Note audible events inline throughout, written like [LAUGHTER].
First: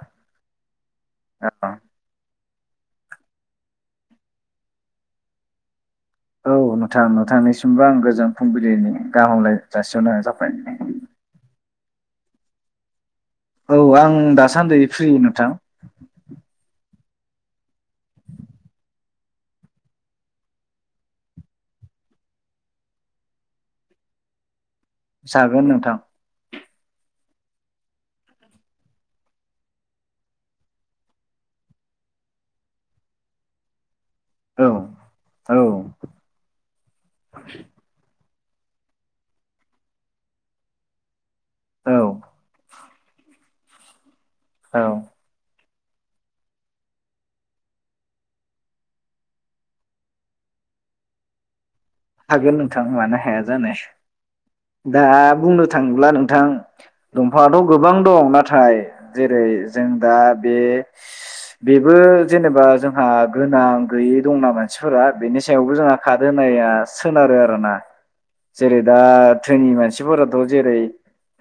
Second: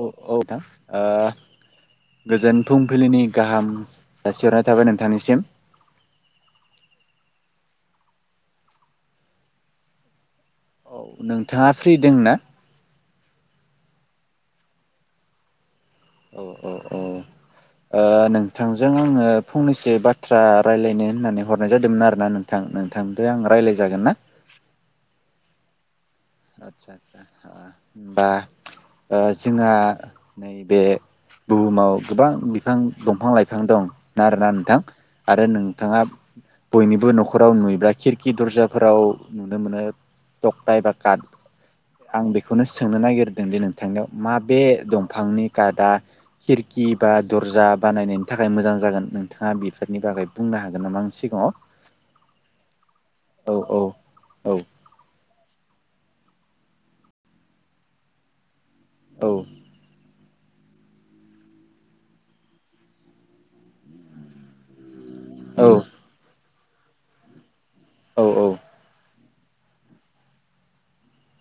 औ औ नोंथां औ ओ गोजोन फुंबिलिनि गाहाम जासिहरनाय थाबाय नोंथांनिसिम। औ नोंथां नोंथांनिसिमबो आं गोजोन फुंबिलिनि गाहामलाय जासिहरनाय जाबाय औ नोंथाङा फ्रि दं ना? औ आं दासान्दि फ्रि नोंथां। अ ओ नोंथांजों आङो फंनैसो बाथ्रा रायलायनो होननानै हरनाय जादोंमोन आरोना नोंथां नोंथांजों आं रायलाय जागोन ना? जागोन नोंथां। आदसा ओ जोंहा बे बुहुमाव गोबां बिफां दंफां लाइफां दं। ना आरोना औ नोंथां आरो औ नोंथाङा बयनिबो न'खराव नुयोब्ला खिर खि दरजाफोराव नुनो मोनो थखथा एबा कात। औ आं बेखौनो सो सोंनो नागिरदोंदि नोंथांनियाव मा बेे औ दंफांनि कादा खिरखि बा दर्जा बानायनायनि थाखाय मोजां जागोन नोंथाङा बेफोरनि बागै बुंनो हागोन नामा आं सिगाङाव? हागोन नोंथां मानो हाया औ जानो। औ औ दा बुंनो थाङोला नोंथां दंफाङाथ' गोबां दं नाथाय औ जेरै जों दा बे बेबो जेनेबा जोंहा गोनां गैयै दंना मानसिफोरा बेनि औ सायावबो जोंहा खाद होनाया सोनारो आरो ना। औ जेरै दा थोनि मानसिफोराथ' जेरै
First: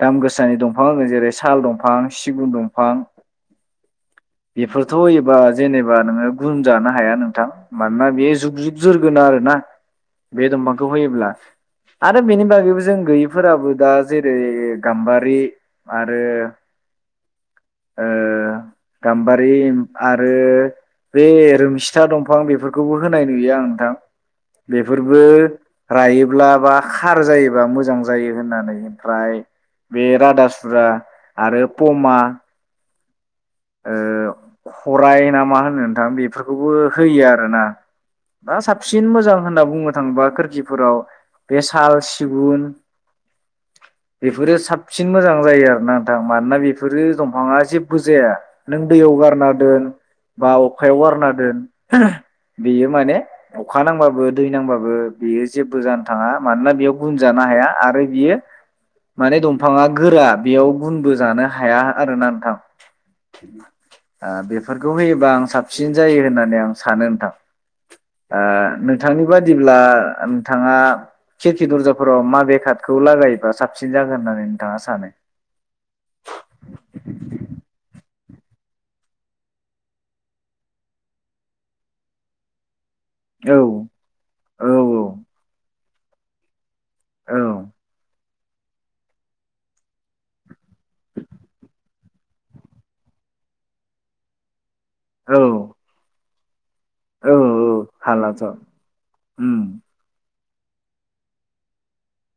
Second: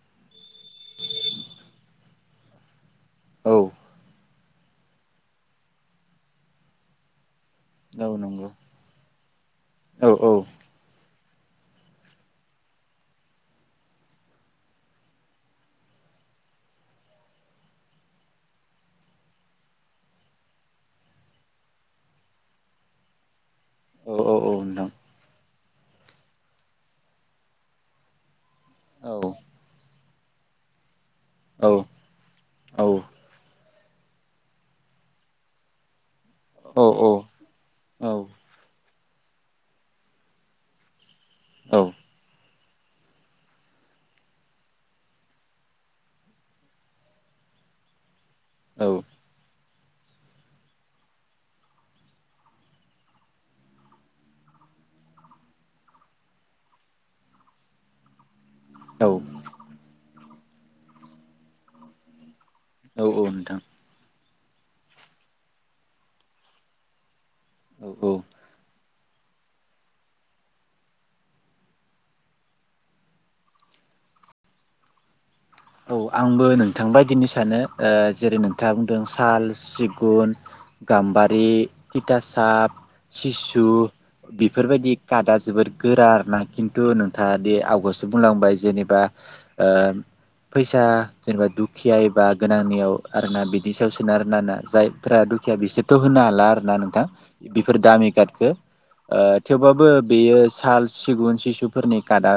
दाम गोसानि दंफां होगोन जेरै साल दंफां सिगुन दंफां। औ। बेफोरथ' होयोबा जेनेबा नोङो गुन जानो हाया नोंथां। औ मानोना बे नंगौ जुुग जुग जोरगोन आरो ना औ औ बे दंफांखौ होयोब्ला। आरो बिनि बागैबो जों गैयिफोराबो दा जेरै गाम्बारि आरो ओ गाम्बारि आरो बे रोमसिथा दंफां बेफोरखौबो होनाय नुयो आं। नोंथां औ औ औ नोंथां बेफोरबो रायोब्ला बा खार जायो। बा मोजां जायो। होननानै औ ओमफ्राय बे रादासुरा आरो औ फमा। औ ओ फराय ना मा होनो नोंथां बे बेफोरखौबो औ औ औ होयो आरोना नोंथां दा साबसिन मोजां होनना बुंनो थाङोबा खोरखिफोराव बे साल सिगुन बेफोरो साबसिन मोजां जायो आरो ना नोंथां मानोना बेफोरो दंफाङा जेब्बो जाया। नों दैयाव गारना दोन बा अखायाव गारना दोन बेयो माने अखा नांबाबो दै नांबाबो बेयो जेबो जानो थाङा मानोना बेयाव गुन जानो हाया आरो बियो माने दंफाङा गोरा बेयाव गुनबो जानो हाया आरोना नोंथां। औ औ [INAUDIBLE] ओ बेफोरखौ होयोबा आं साबसिन जायो होननानै आं सानो नोंथां। औ औ ओ नो नोंथांनि बादिब्ला नोंथाङा खिरखि दर्जाफोराव मा शबे खातखौ लागायोब्लाा साबसिन जागोन होननानै नोंथाङा सानो?? औ आंबो नोंथां बायदिनो सानो ओ जेरै नोंथाङा बुंदों साल सिगुन गाम्बारि हिथासाब सिसु औ औ बेफोरबायदि कादा जोबोद गोरा आरोना खि थु औ नोंथाङादि आवगसो बुंलांबाय। जेनेबा ओ। फैसा जेनेबा दुखिया एबा गोनांनियाव आरोना बिदि सायावसोनो आरोना ना जाय। फ्रा दुखिया औ बिसोरथ' होनो हाला। हाला थां औ बेफोर दामि हालाथ' काटखौ ओ उम थेवबाबो बेयो साल सिगुन सिसुफोरनि काटआ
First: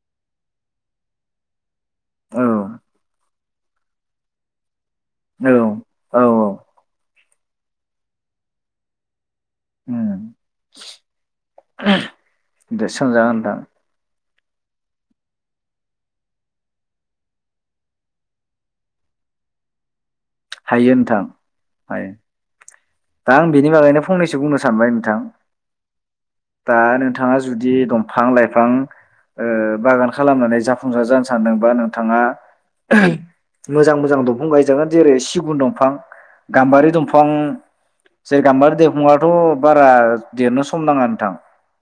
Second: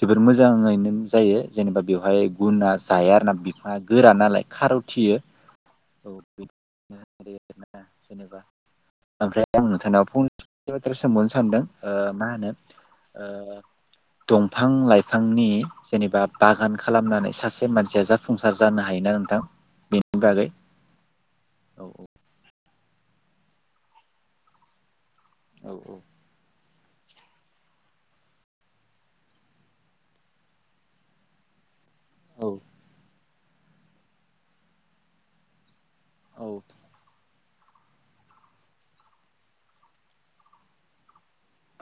जोबोर मोजाङैनो जायो जेनेबा। बेवहाय औ गुना जाया आरो ना गोरा नालाय खार थियो औ औ बिदिनो आरो ना जेनेबा ओमफ्राय आं नोंथांनाव उम फुंनैसो बाथ्रा सोंबावनो सानदों ओ मा होनो दे सोंजागोन नोंथां ओ दंफां लाइफांनि जेनेबा बागान। खालामनानै सासे मानसिया जाफुंसार जानो हायो ना नोंथां बे हायो नोंथां हायो दा आं बेनि बागैनो फंनैसो बुंनो सानबाय नोंथां औ औ। दा नोंथाङा जुदि दंफां लाइफां ओ बागान खालामनानै जाफुंसार जानो सानदोंबा नों थाङा औ मोजां मोजां दंफां गायजागोन जेरै सिगुन दंफां। औ गाम्बारि दंफां। जे गाम्बारि देंफाङाथ' बारा देरनो सम नाङा नोंथां।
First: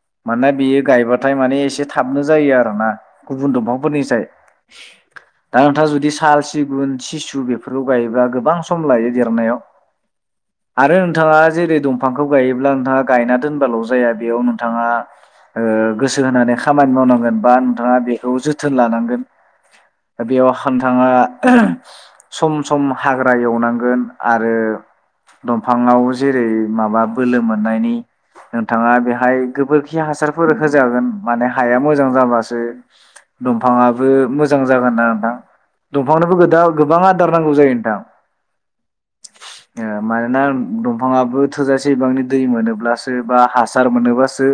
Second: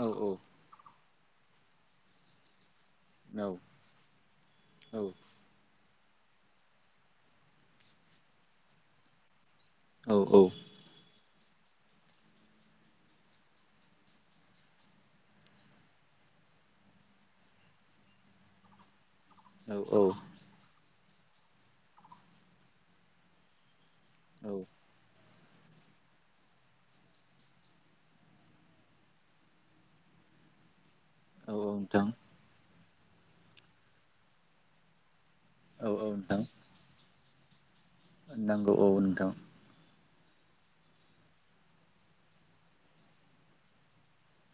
औ माने बियो गायबा थाय माने एसे थाबनो जायो आरो ना। गुबुन दंफांफोरनिसाय दा नोंथाङा जु साल सिगुन सिसु बेफोरखौ गायोब्ला गोबां सम लायो देरनायाव औ औ आरो नोंथाङा जेरै दंफांखौ गायोब्ला नोंथाङा गायना दोनबाल' जाया बेयाव नोंथाङा ओ गोसो होनानै खामानि मावनांगोन बा नोंथाङा बेखौ जोथोन लानांगोन औ बेयाव हां नोंथाङा सम सम हाग्रा एवनांगोन आरो औ दंफाङाव जेरै माबा बोलो मोननायनि नोंथाङा बेहाय गोबोरखि हासारफोर होजागोन माने औ हाया नोंथां मोजां जाबासो दंफाङाबो मोजां जागोन आरो नोंथां औ दंफांनोबो दा गोबाङा होथारनांगौ जायो नोंथां नोंगौ औ नोंथां ओ मानोना दंफाङाबो थोजासे बिबांनि दै मोनोब्लासो बा हासार मोनोब्लासो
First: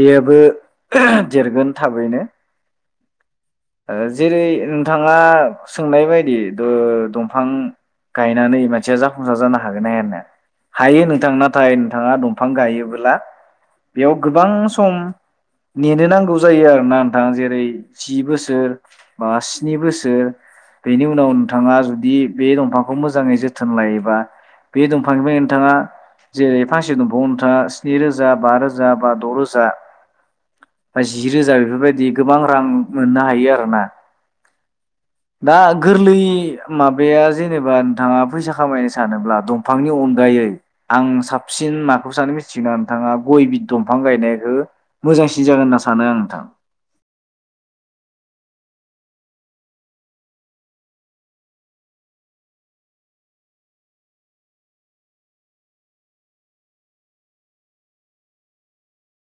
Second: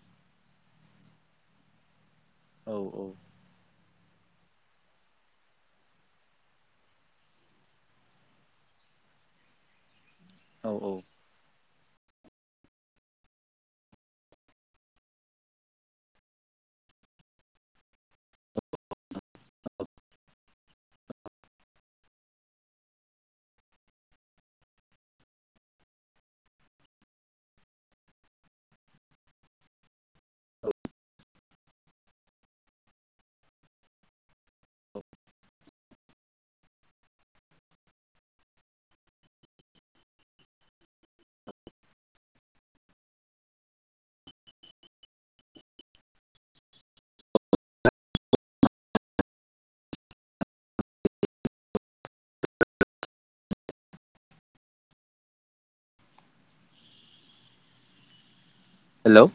बेयाबो देरगोन थाबैनो। औ औ ओ जेरै नोंथाङा सोंनाय बायदि ओ दंफां गायनानै मानसिया जाफुंसार जानो हागोन ना हाया नो औ औ हायो नोंथां ना थाय नोंथाङा दंफां गायोबोब्ला बेयाव गोबां सम नेनो नांगौ जायो आरोना नोंथाङा जेरै जि बोसोर बा स्नि बोसोर बेनि उनाव नोंथाङा जुदि बे दंफांखौ मोजाङै जोथोन लायोबा बे दंफांनिफ्राय नोंथाङा जेरै फांसे दंफाङाव नोंथाङा स्नि रोजा, बा रोजा, बा द' रोजा बा जि रोजा बेफोरबायदि गोबां रां मोननो हायो आर ना । दा गोरलै माबाया जेनेबा नोंथाङा फैसा खामायनो सानोब्ला दंफांनि अनगायै आं साबसिन माखौ सानो मिथिगोन नोंथाङा गय बि दंफां गायनायखौ मोजांसिन जागोन होनना सानो आं नोंथां। हेलौ